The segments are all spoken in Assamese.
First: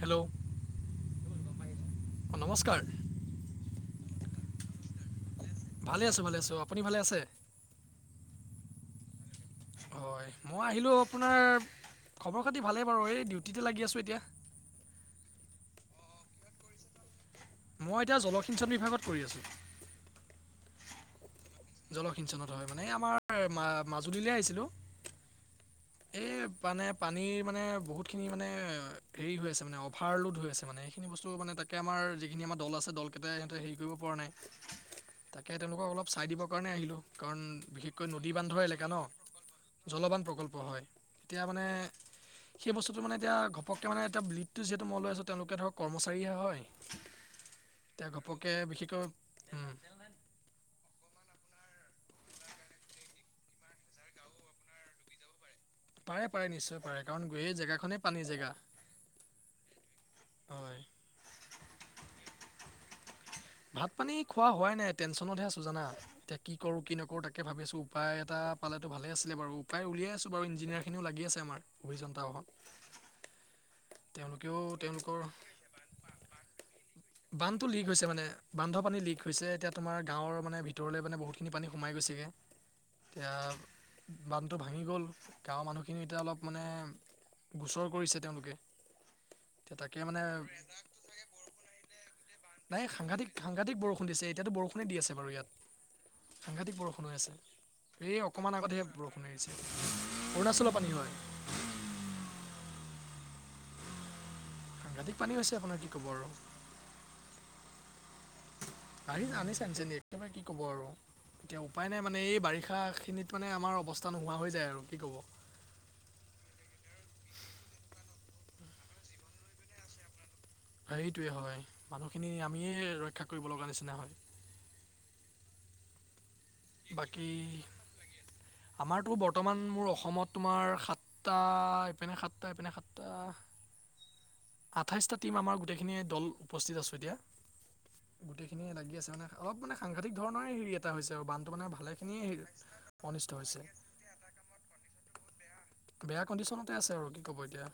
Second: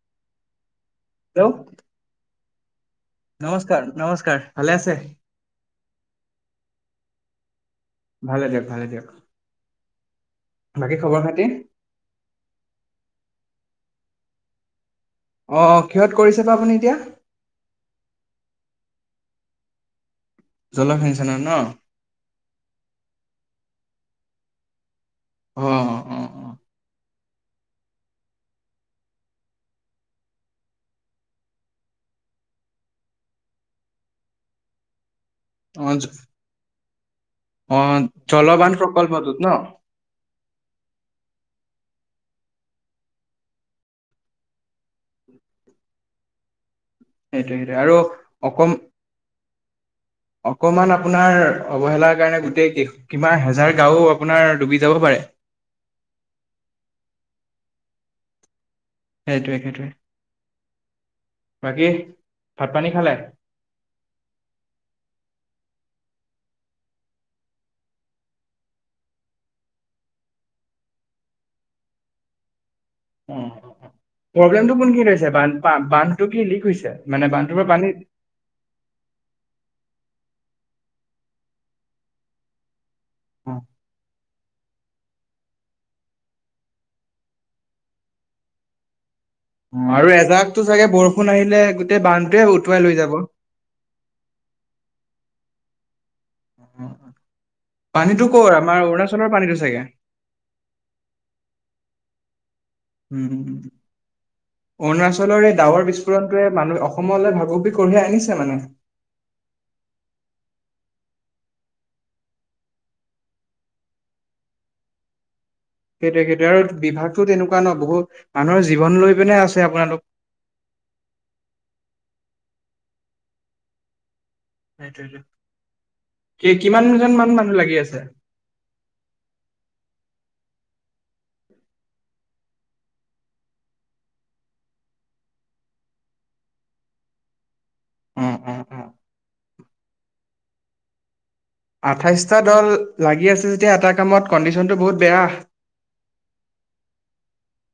হেল্ল'। দৌ অ' নমস্কাৰ। নমস্কাৰ নমস্কাৰ ভালে আছে ভালে আছোঁ, ভালে আছোঁ, আপুনি ভালে আছে। ভালে দিয়ক ভালে দিয়ক হয়, মই আহিলোঁ বাকী খবৰ খাতি আপোনাৰ খবৰ খাতি ভালেই বাৰু এই ডিউটি তে লাগি আছোঁ, এতিয়া। অ' কিহত কৰিছে বা আপুনি এতিয়া মই এতিয়া জলসিঞ্চন বিভাগত কৰি আছোঁ। জলসিঞ্চনৰ ন। জলসিঞ্চনত হয় মানে আমাৰ মাজুলীলৈ আহিছিলো অ অ অ এই বানেপ পানীৰ মানে বহুতখিনি মানে হেৰি হৈ আছে, মানে অভাৰ লোড হৈ আছে, মানে এইখিনি বস্তু মানে তাকে আমাৰ যিখিনি আমাৰ দল আছে, দল কেইটাই সিহঁতে হেৰি কৰিব পৰা নাই। তে তেওঁলোকক অ অলপ চাই দিব কাৰণে আহিলোঁ। কাৰণ অ বিশেষকৈ নদী বান্ধৰ জলবান এলেকা ন প্ৰকল্পটোত ন জলবান প্ৰকল্প। হয়, এতিয়া মানে। সেই বস্তুটো এতিয়া ঘপকে মানে এতিয়া লীডটো যিহেতু মই লৈ আছোঁ। তেওঁলোকে ধৰক কৰ্মচাৰীহে হয়। সেইটোৱেটো আৰু এতিয়া ঘপককৈ অকম। বিশেষকৈ উম, অকমান আপোনাৰ অৱহেলাৰ কাৰণে, গোটেই কিমান হেজাৰ গাওঁ আপোনাৰ ডুবি যাব পাৰে। [inaudible] পাৰে পাৰে নিশ্চয় পাৰে। কাৰণ গৈ এই জেগাখনে পানীৰ জেগা। সেইটোৱে, সেইটোৱে হয়। বাকী ভাত পানী খালে? ভাত পানী খোৱা হোৱাই নাই, টেনছনতহে আছোঁ জানা, এতিয়া কি কৰোঁ কি নকৰোঁ তাকে ভাবি আছোঁ উপায় এটা।। পালেটো ভালে আছিলে বাৰু। উপায় উলিয়াই আছোঁ বাৰু। ইঞ্জিনিয়াৰ খিনিও লাগি আছে, আমাৰ অভিযন্তাৰ সকল। অ', প্ৰব্লেমটো কোনখিনিত তেওঁলোকৰ হৈছে বান্ধটো কি লিক হৈছে মানে বান্ধটোৰ বান্ধটো পৰা লিক পানী হৈছে মানে বান্ধৰ পানী লিক হৈছে এতিয়া তোমাৰ গাঁৱৰ মানে ভিতৰলৈ মানে বহুতখিনি পানী সোমাই গৈছেগৈ এতিয়া অ বান্ধটো ভাঙি গ'ল গাঁৱৰ মানুহখিনি এতিয়া অলপ মানে গোচৰ কৰিছে তেওঁলোকে। এতিয়া অ' তাকে আৰু মানে এজাকতো চাগে বৰষুণ আহিলে গোটেই বান নাই সাংঘাতিক সাংঘাতিক বৰষুণ দিছে এতিয়া বৰষুণে দি আছে বাৰু ইয়াত সাংঘাতিক বৰষুণ হৈ আছে এই পানীটো কৰ অকমান আমাৰ আগতহে বৰষুণ অৰুণাচলৰ পানীটো আহিছে চাগে। অৰুণাচলৰ পানী হয় উম উম সাংঘাতিক পানী অৰুণাচলৰ হৈছে এই আপোনাৰ কি ডাৱৰ ক'ব আৰু বিস্ফোৰণটোৱে মানুহে অসমলৈ ভাবুকি কঢ়িয়াই আনিছে মানে আহি আনিছে, আনিছে [unintelligible] কি ক'ব আৰু। এতিয়া উপায় নাই মানে এই বাৰিষা খিনিত মানে আমাৰ অৱস্থা নোহোৱা হৈ যায় আৰু কি কব সেইটোয়ে সেইটো আৰু বিভাগতটো তেনেকুৱা ন বহুত মানুহৰ জীৱন লৈ পিনে আছে আপোনালোক সেইটোৱে হয় মানুহখিনি আমিয়ে ৰক্ষা কৰিব লগা নিচিনা হয় সেইটোৱেটো। বাকী আমাৰতো বৰ্তমান মোৰ অসমত তোমাৰ সাতটা ইপিনে সাতটা ইপিনে সাতটা আঠাইছটা টীম আমাৰ গোটেইখিনি দল উপস্থিত আছো এতিয়া অ অ গোটেইখিনিয়ে অ লাগিছে মে অলপ মানে সাংঘাতিক ধৰণৰে হেৰি এটা হৈছে আৰু বান আঠাইচটা দল লাগি আছে হৈছে যেতিয়া এটা কামত কণ্ডিচনটো বহুত বেয়া। বেয়া কণ্ডিশ্যনতে আছে আৰু কি কব এতিয়া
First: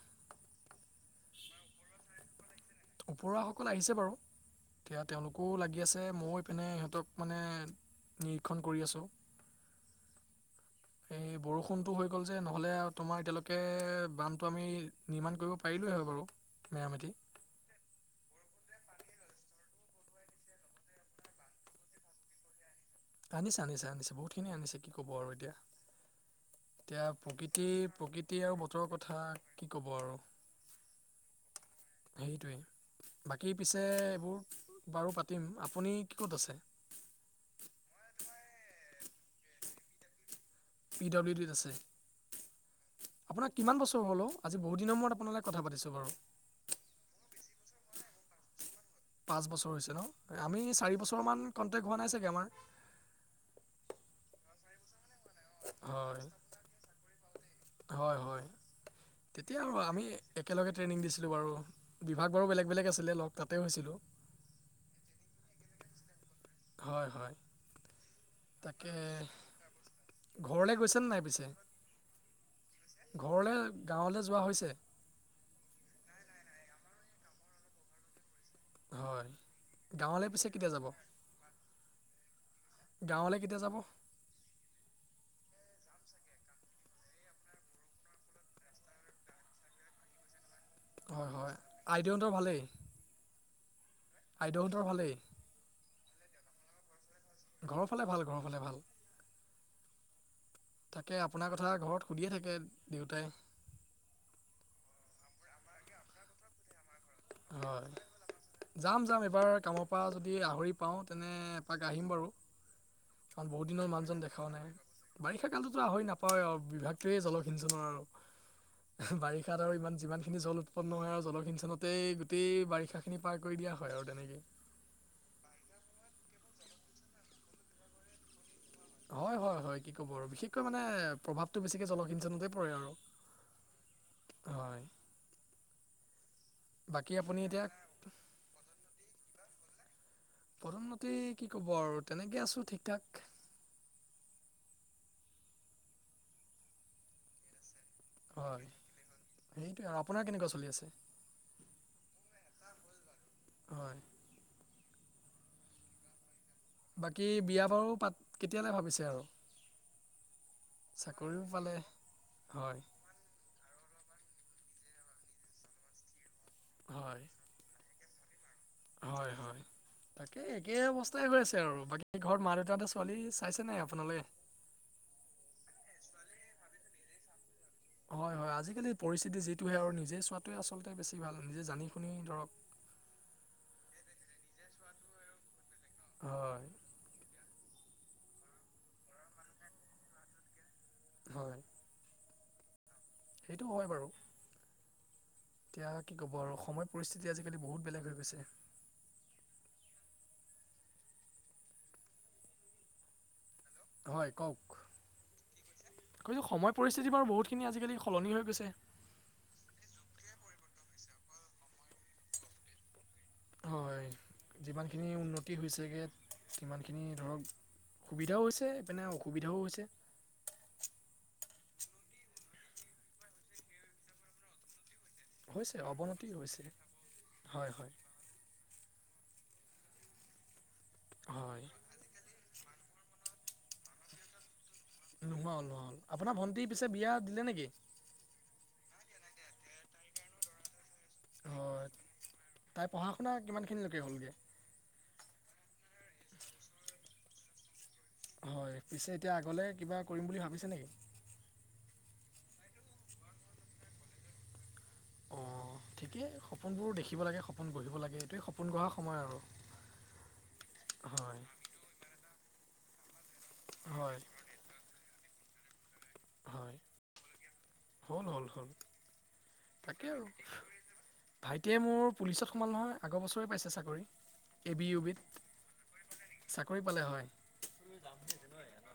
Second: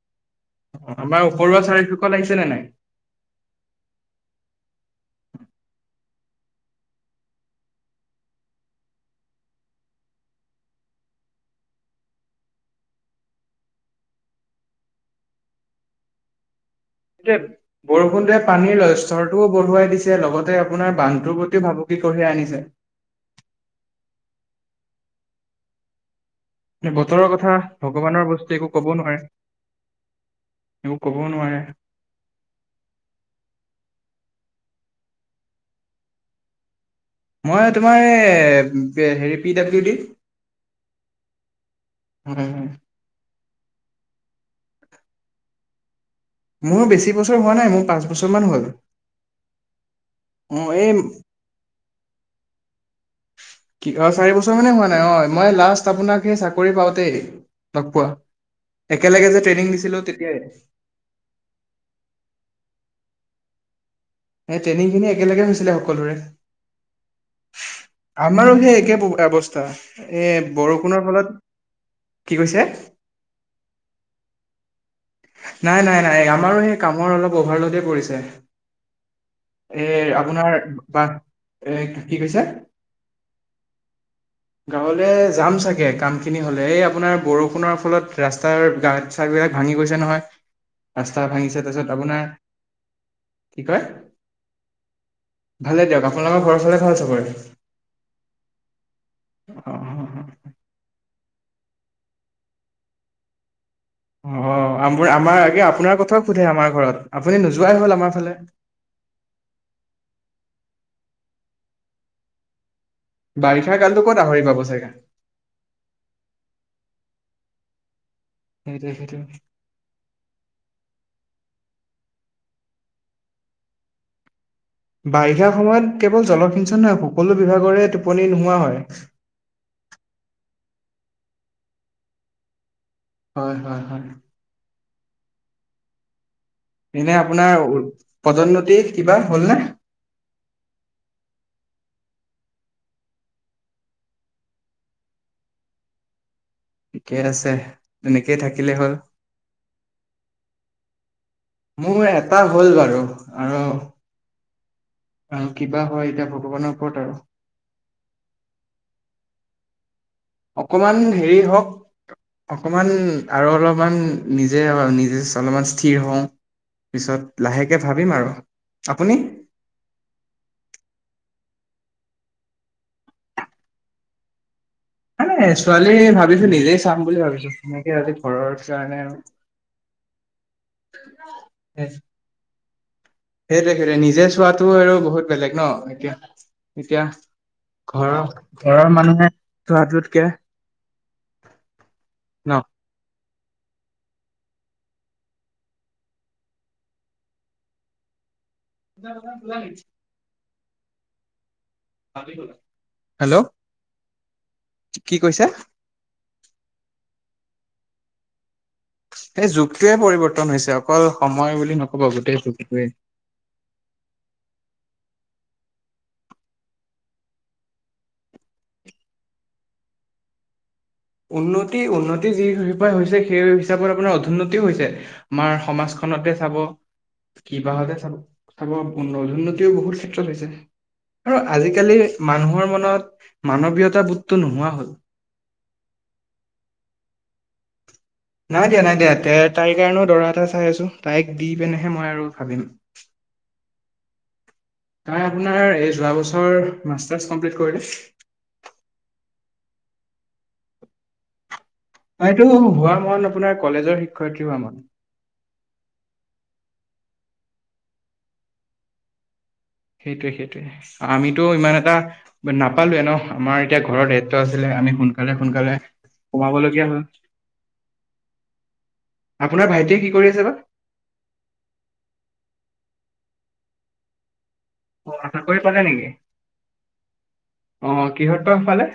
আমাৰ ওপৰুৱা চাৰিওখকল আহিছেনে নাই? ওপৰুৱাসকল আহিছে বাৰু। এতিয়া তেওঁলোকেও লাগি আছে, মও ইপিনে সিহঁতক মানে নিৰীক্ষণ কৰি আছো। এই বৰষুণতটো হৈ গ'ল যে, নহলে তোমাৰ এতিয়ালৈকে বানটো আমি নিৰ্মাণ কৰিব পাৰিলো বাৰু মেৰামতি সেইটোৱে বৰষুণটোৱে পানীৰ লস্থৰটোও বঢ়ুৱাই দিছে। লগতে আপোনাৰ বান্ধটোৰ প্ৰতিও ভাবুকি কঢ়িয়াই আনিছে। আনিছে আনিছে আনিছে বহুতখিনি আনিছে কি কব আৰু এতিয়া। এতিয়া বতৰৰ কথা প্ৰকৃতি ভগৱানৰ প্ৰকৃতি বস্তু আৰু একো ক'ব বতৰৰ নোৱাৰে কথা কি কব আৰু। একো কবও নোৱাৰে। সেইটোৱেই বাকী পিছে এইবোৰ বাৰু পাতিম আপুনি কি ক'ত আছে? মই তোমাৰ এই হেৰি P W D. P W ডিত আছে? উম', আপোনাৰ কিমান বছৰ হ'ল অ'? আজি বহুত দিনৰ মূৰত আপোনালৈ কথা পাছো বাৰু। মোৰো বেছি বছৰ হোৱা নাই মোৰ পাঁচ বছৰমান হ'ল। পাঁচ বছৰ হৈছে ন অ আমি এই চাৰি বছৰ মান কনটেক হোৱা নাই চাগে আমাৰ। কি কাৰ চাৰি বছৰ মানে হোৱা নাই অ', মই লাষ্ট আপোনাক হয় সেই চাকৰি পাওঁতেই লগ পোৱা। হয় হয় একেলগে যে তেতিয়া ট্ৰেইনিং আৰু দিছিলো আমি তেতিয়াই একেলগে ট্ৰেইনিং দিছিলো বাৰু বিভাগ বাৰো বেলেগ। বেলেগ আছিলে লগ তাতে হৈছিলো। এই ট্ৰেইনিং খিনি একেলগে হৈছিলে সকলোৰে। হয়', হয়', আমাৰো সেই তাকে একে অৱস্থা এ বৰষুণৰ ফলত কি কৈছে ঘৰলে গাঁৱলে যোৱা হৈছে? নাই', নাই', নাই', আমাৰো সেই কামৰ অলপ অভাৰলোডে পৰিছে। হয়', এৰ গাঁৱলৈ পিছে আপোনাৰ কেতিয়া যাব বা এ কি কৈছে? গাঁৱলৈ কেতিয়া যাব গাঁৱলে যাম চাগে কামখিনি হলে, এই আপোনাৰ বৰষুণৰ ফলত ৰাস্তাৰ গাত চাট বিলাক ভাঙি গৈছে। নহয় ৰাস্তা হয় হয় ভাঙিছে তাৰপিছত আইদেউহঁতৰ আপোনাৰ ভালেই কি কয় আইদেউহঁতৰ ভালেই? আপোনোকৰ ঘৰ ফালে ভাল চবৰে? ঘৰৰ ফালে ভাল ঘৰৰ ফালে ভাল অ', তাকে আপোনাৰ কথা ঘৰত সুধিয়ে থাকে দেউতাই। অ', আমাৰ আগে আপোনাৰ কথাও সোধে আমাৰ ঘৰত। আপুনি নোযোৱাই হ'ল হয়', আমাৰ ফালে যাম যাম এবাৰ কামৰ পৰা যদি আহৰি পাওঁ তেনে এপাক আহিম বাৰু। কাৰন বহুত বাৰিষা দিনৰ কালটো ক'ত মানুহজন আহৰি দেখাও পাব নাই, চাগে বাৰিষা কালতো আহৰি নাপাৱৱ আৰু বিভাগ সেতোৱে জলসিঞ্চনৰ সেইটোৱে সেইটো আৰু বাৰিষাত আৰু ইমান যিমান খিনি জল উৎপন্ন হয় আৰু জলসিঞ্চনত তাতে গোটেই বাৰিষা খিনি পাৰ কৰি দিয়া হয় আৰু তেনেকে। বাৰিষা সময়ত কেৱল জলসিঞ্চন নহয়, সকলো বিভাগৰে টোপনি নোহোৱাা হয়। হয়', হয়', হয়', কি ক'ব আৰু বিশেষকৈ মানে প্ৰভাৱতটো বেছিকে জলসিঞ্চনতে পৰে আৰু। হয়', হয়', হয়', হয় বাকী এনে আপুনি আপোনাৰ এতিয়া প্ৰদন্নতি কিবা হল নে? প্ৰদন্নতি কি কব আৰু তেনেকে আছো ঠিক ঠাক। ঠিকে আছে। তেনেকেই হয়', থাকিলে হ'ল। সেইটোয়ে আৰু আপোনাৰ কেনেকুৱা চলি আছে? মোৰ এটা হ'ল বাৰু আৰু হয় আৰু কিবা হয় যাব। বাকী বিয়া বাৰু পাত, কেতিয়ালৈ ভাবিছে আৰু? অকমান হেৰি চাকৰিও পালে হওঁক হয় অকমান আৰু অলপমান নিজে, নিজে অলপমান স্থিৰ হওঁ, হয় পিছত লাহেকে ভাবিম আৰু। আপুনি? হয়, হয় তাকেই একে অবচ গৈ আছে আৰু, বাকী ঘৰত মা, দেউতাহঁতে ছোৱালী চাইছে নাই আপোনালে? [unintelligible] ছোৱালী ভাবিছোঁ, নিজেই চাম বুলি ভাবিছোঁ। হয় হয় আজিকালি পৰিস্থিতি যিটোহে আৰু নিজে চোৱাটোৱে আচলতে বেছি ভাল নিজে জানি শুনি ধৰক সেইটোৱ সেই নিজে চোৱাতটো আৰু বহুত বেলেগ ন' এতিয়া হয় এতিয়া ঘৰৰ, ঘৰৰ মানুহে চোৱাটোতকে হয়। ন' সেইটো হয় বাৰু। এতিয়া কি ক'ব আৰু সময় পৰিস্থিতি আজিকালি বহুত বেলেগ হৈ গৈছে ফল আহেই। [inaudible] হেল্ল'! হয় কওক। কি কৈছে? কৈছো সময় পৰিস্থিতি বাৰু বহুত খিনি আজিকালি সলনি হৈ গৈছে। সেই যুগটোৱে পৰিৱৰ্তন হৈছে, অকল সময় বুলি নক'ব গোটেই যুগটোৱে হয় যিমানখিনি উন্নতি হৈছেগে সিমানখিনি ধৰক সুবিধাও হৈছে ইপিনে অসুবিধাও হৈছে। উন্নতি উন্নতি যি হি হৈছে সেই হিচাপত আপোনাৰ অধোন্নতিও হৈছে আমাৰ হৈছে অৱনতি সমাজখনতে, চাব হৈছে হয় হয় কিবাহতে চাব। নদোন্নতিও বহুত ক্ষেত্ৰত হৈছে আৰু হয় আজিকালি মানুহৰ মনত মানৱীয়তা বোধটো নোহোৱা হ'ল। [unintelligible] আপোনাৰ ভন্টি পিছে বিয়া দিলে নেকি? নাই দিয়া নাই দিয়া তে তাইৰ কাৰণেও দৰা এটা চাই আছো। তাইক দি পেনেহে মই আৰু ভাবিম। [unintelligible] হ'লগে। তাই আপোনাৰ যোৱাবছৰ মাস্তাৰ্চ কমপ্লিট কৰিলো। হয় পিছে এতিয়া আগলৈ কিবা কৰিম বুলি ভাবিছে নেকি? এইটো হোৱা মন আপোনাৰ কলেজৰ শিক্ষয়িত্ৰী হোৱা মন। অ', ঠিকেই সপোনবোৰো দেখিব লাগে সপোন গঢ়িব লাগে এইটোৱেই সপোন গঢ়া সময় আৰু। সেইটোৱে সেইটোৱে হয় আমিতো ইমান এটা নাপালোৱে ন'। আমাৰ এতিয়া ঘৰৰ হয় দায়িত্ব আছিলে আমি সোনকালে, সোনকালে হয় সোমাবলগীয়া হ'ল। হ'ল হ'ল হ'ল আপোনাৰ ভাইটিয়ে তাকে কি আৰু কৰি আছে বা ভাইটিয়ে মোৰ পুলিচত [unintelligible] নহয় আগৰ বছৰে পাইছে চাকৰি। এ বি ইউ অ বিধ চাকৰি পালে নেকি চাকৰি পালে হয়। অ', কিহত পালে?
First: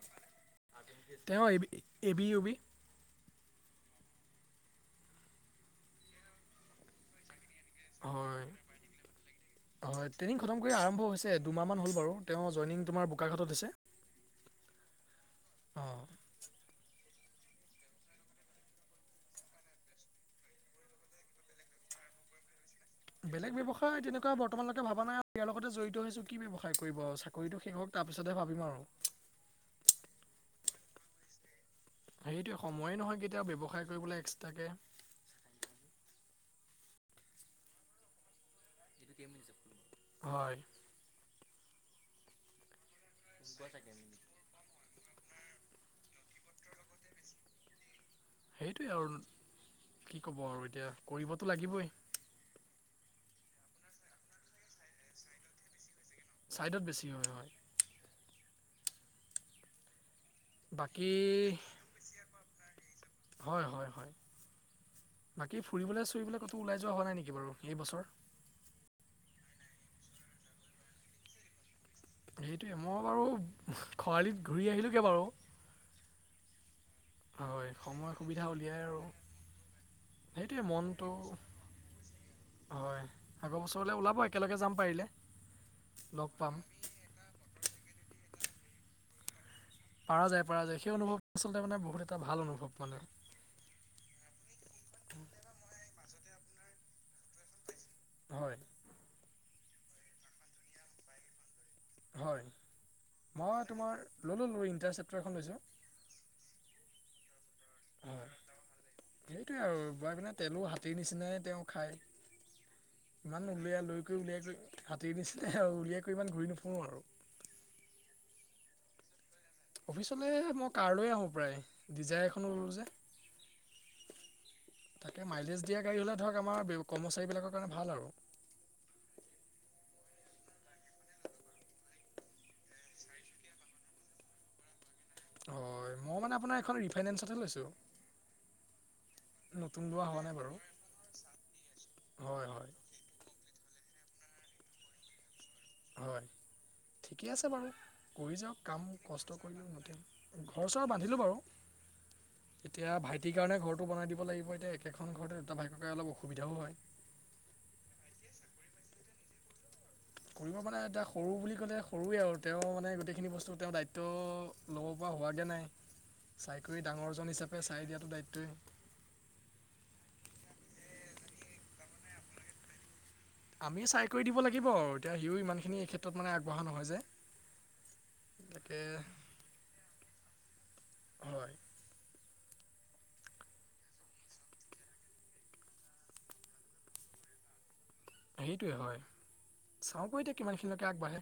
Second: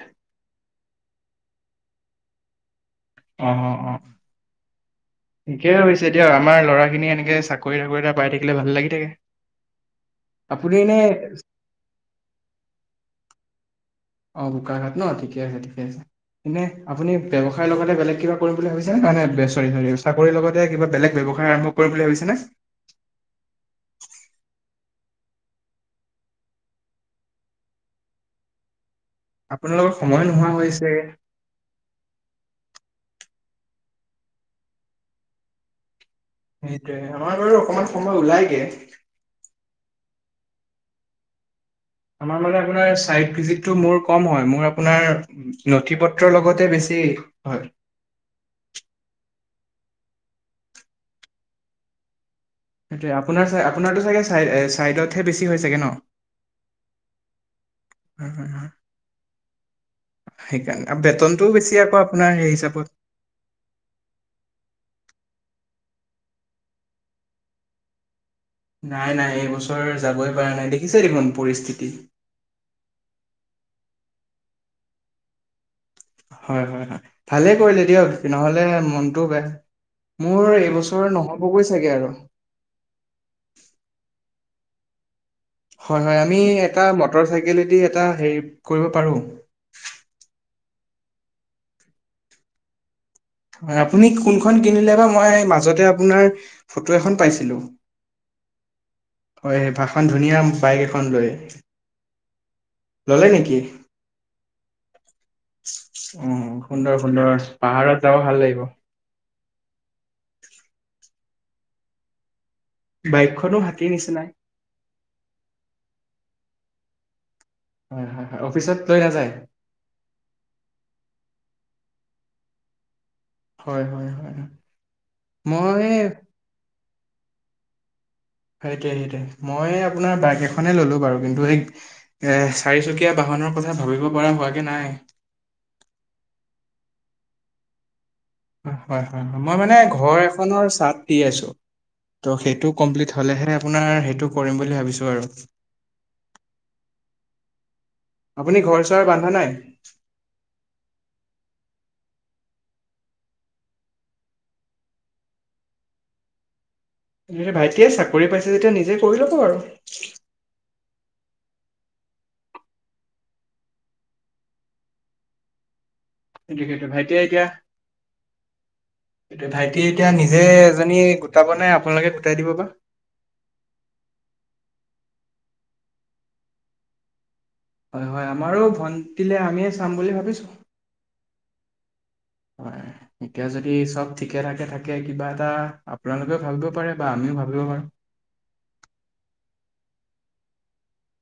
তেওঁ এবি-এবি উবি অ অ', অ', ঠিকেই হৈছে দিয়ক, আমাৰ ল'ৰাখিনি এনেকে চাক থ কৰিটা পাই হয় থাকিলে ভাল লাগি থাকে। হয়, ট্ৰেইনিং খতম কৰি আপুনি এনে আৰম্ভ হৈছে দুমাহ মান হ'ল বাৰু, তেওঁ জইনিং তোমাৰ বোকাখাতত হৈছে। অ', বোকাখাত ন' ঠিকে আছে, ঠিকে আছে অঁ এনে আপুনি ব্যৱসায়ৰ লগতে বেলেগ কিবা কৰিম বুলি ভাবিছেনে নে? চৰি, চৰি চাকৰিৰ লগতে কিবা বেলেগ ব্যৱসায় আৰম্ভ কৰি বুলি ভাবিছে নে? ভাবা নাই আৰু ইয়াৰ লগতে জড়িত হৈছো কি ব্যৱসায় কৰিব আৰু চাকৰিতটো শেষক তাৰ পিছতহে ভাবিম আৰু। আপোনাৰ লোকৰ সময় নোহোৱা হৈছে। সেইটোয়ে সময়ে নহয় কেতিয়াবা ব্যৱসায় কৰিবলৈ এক্সট্ৰাকে। সেইটোয়ে আমাৰ বাৰু অকনমান সময় ওলাইগে। হয়। আমাৰ মানে আপোনাৰ চাইট ভিজিট টো মোৰ কম হয়। মোৰ আপোনাৰ নথি পত্ৰৰ লগতে বেছি হয় সেইটোৱে আৰু কি ক'ব আৰু এতিয়া কৰিবতো লাগিবই সেইটোয়ে আপোনাৰ আপোনাৰতো চাগে চাই চাইডতহে বেছি হয় চাগে ন। ছাইডত বেছি হয়, হয়। উম সেইকাৰণে বাকী বেতনটোও বেছি আকৌ আপোনাৰ সেই হিচাপত। হয় হয় হয় বাকী ফুৰিবলৈ চুৰিবলৈ ক'তো ওলাই যোৱা হোৱা নাই নেকি। বাৰু এই বছৰ নাই নাই এইবছৰ যাবই পৰা নাই দেখিছে দেখোন পৰিস্থিতি। সেইটোৱে মই বাৰু খৰালিত ঘূৰি আহিলোগে বাউ হয়, হয়, হয় ভালেই কৰিলে দিয়ক সুবিধা নহ'লে উলিয়াই আৰু মনটোও বেয়া। মোৰ সেইটোৱে এইবছৰ মনটো নহ'বগৈ চাগে আৰু হয় আগৰ বছৰলে ওলাব একেলগে যাম মাৰিলে। হয়। হয় আমি এটা মটৰ চাইকলেদি এটা হেৰি কৰিব পাৰো। পাৰ যায় পাৰা যায় সেই অনুভৱ আচলতে মানে বহুত এটা ভাল অনুভৱ মানে হয় আপুনি কোনখন কিনিলে বা মই মাজতে আপোনাৰ ফটো এখন পাইছিলো। হয়। হয় ভাষণখন ধুনীয়া বাইক এখন লৈ হয়। ললে নেকি মই তোমাৰ লৈললো ইন্টাৰ চেপটাৰ লৈছো অ সুন্দৰ সুন্দৰ পাহাৰত যাব ভাল লাগিব সেইটোৱে আৰু বোৱাৰাই পিনে তেলো হাতীৰ নিচিনাই তেওঁ খাই। ইমান বাইকখনো উলিয়াই হাতীৰ লৈ গৈ নিচিনাই উলিয়াইৈ হাতী নিচিনা আৰু উলিয়াই কৰি ইমান ঘূৰি নুফুৰো আৰু। হয় হয় হয় অফিচত লৈ নাযায় অফিচলে মই কাৰ লৈ আহো প্ৰায় ডিজাইৰ এখনো ললো যে হয় হয় হয় মই কৰ্মচাৰী বিলাকৰ কাৰণে ভাল আৰু সেইটোৱে সেইটোৱেমই আপোনাৰ বাইক এখনে ললো বাৰু কিন্তু সেই চাৰিচকীয়া বাহন মনৰ কথা ভাবিব পৰা হোৱাগে নাই অ' মই মানে এই খন ৰি ফাইন্স কৰি লৈছো। হয়, হয়, হয়, হয় মই মানে ঘৰ নাই বাৰু এখনৰ চাট দি আছো। ত' হয় হয় সেইটো কমপ্লিট হ'লেহে আপোনাৰ সেইটো কৰিম বুলি ভাবিছো আৰু হয়। ঠিকেই আছে বাৰু কৰি আপুনি যাওক ঘৰ কাম চৰ বান্ধা কষ্ট নাই কৰিতি ঘৰ চৰ বান্ধিলো বাৰু। [inaudible] এতিয়া ভাইটিৰ কাৰণে ঘৰটো বনাই দিব লাগিব। এতিয়া একেখন ঘৰতে দুটা ভাইটে অলপ অসুবিধাও হয়। ভাইটিয়ে চাকৰি পাইছে। যেতিয়া নিজে কৰি ল'ব আৰু। কৰিব মানে এতিয়া সৰু বুলি ক'লে সৰুৱে আৰু তেওঁ মানে গোটেইখিনি বস্তু তেওঁৰ দায়িত্ব ল'ব পৰা হোৱাগৈ নাই। চাই সেইটো কৰি সেইটো ডাঙৰজন হিচাপে চাই দিয়াটো দায়িত্বই ভাইটি এতিয়া নিজে এজনী গোটাব? নাই আপোনালোকে গোটাই দিব বা। আমি চাই কৰি। হয়, হয় আমাৰো তাকে ভন্টীলে আমিয়ে চাম বুলি ভাবিছো। হয় হয় এতিয়া যদি চব ঠিকে থঠাকে থাকে কিবা এটা আপোনালোকেও ভাবিব পাৰে বা আমি তুমি ভাবিব পাৰু। সেইটোৱে হয় চাওক এতিয়া কিমান খিনিলকে আগবাঢ়ে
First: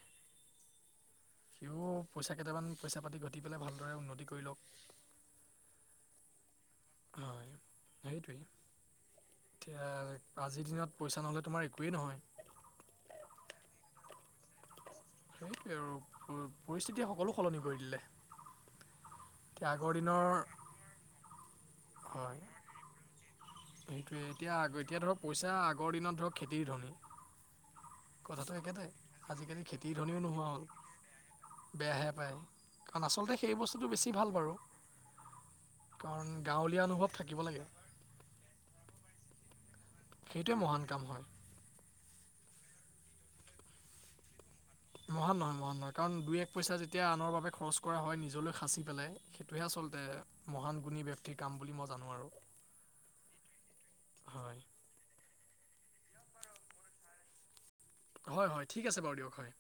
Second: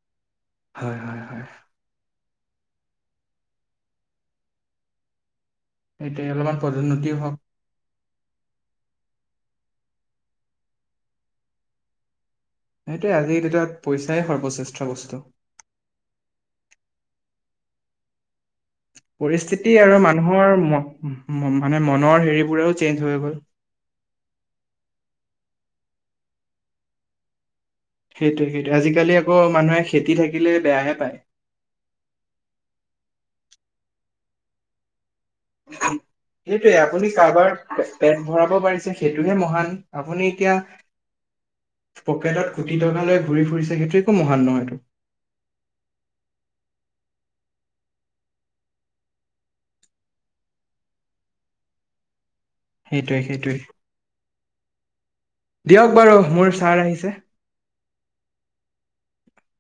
হয় হয় হয় সিও পইচা কেইটামান পইচা পাতি ঘটি পেলাই ভালদৰে উন্নতি কৰি লওক সেইটোয়ে অলপমান পদোন্নতিও হওক হয় সেইটোৱেই এতিয়া আজিৰ দিনত পইচা নহ'লে তোমাৰ একোৱেই নহয়। সেইটোয়ে আজিৰ দিনত পইচাই সৰ্বচেষ্ট। সেই সেৰো প পৰিস্থিতি সকলো সলনি কৰি দিলে এতিয়া পৰিস্থিতি আগৰ আৰু দিনৰ মানুহৰ মানে মনৰ হয় হেৰিবোৰেও চেঞ্জ হৈ গ'ল সেইটোৱে এতিয়া এতিয়া ধৰক পইচা আগৰ দিনত ধৰক খেতিৰ ধনি সেইটোৱে সেইটোৱে আজিকালি আকৌ মানুহে খেতিৰ ধনীও খেতি নোহোৱা থাকিলে হ'ল বেয়াহে পায়। বেয়াহে পায় কাৰণ আচলতে সেই বস্তুটো বেছি ভাল বাৰু কাৰণ সেইটোয়ে গাঁৱলীয়া আপুনি অনুভৱ থাকিব লাগে কাৰোবাৰ পেট ভৰাব পাৰিছে সেইটোহে মহান আপুনি এতিয়া সেইটোৱে মহান কাম হয় পকেটত কোটি টকা লৈ ঘূৰি ফুৰিছে সেইটো একো মহান নহয়টো। মহান নহয় মহান নহয় কাৰণ দুই এক পইচা যেতিয়া আনৰ বাবে খৰচ কৰা হয় নিজলৈ সাচি পেলাই সেইটোহে আচলতে মহান গুণী ব্যক্তিৰ কাম বুলি মই জানোঁ আৰু সেইটোৱে-সেইটোৱে হয় দিয়ক বাৰু মোৰ ছাৰ আহিছে। হয় হয় ঠিক আছে বাৰু দিয়ক হয়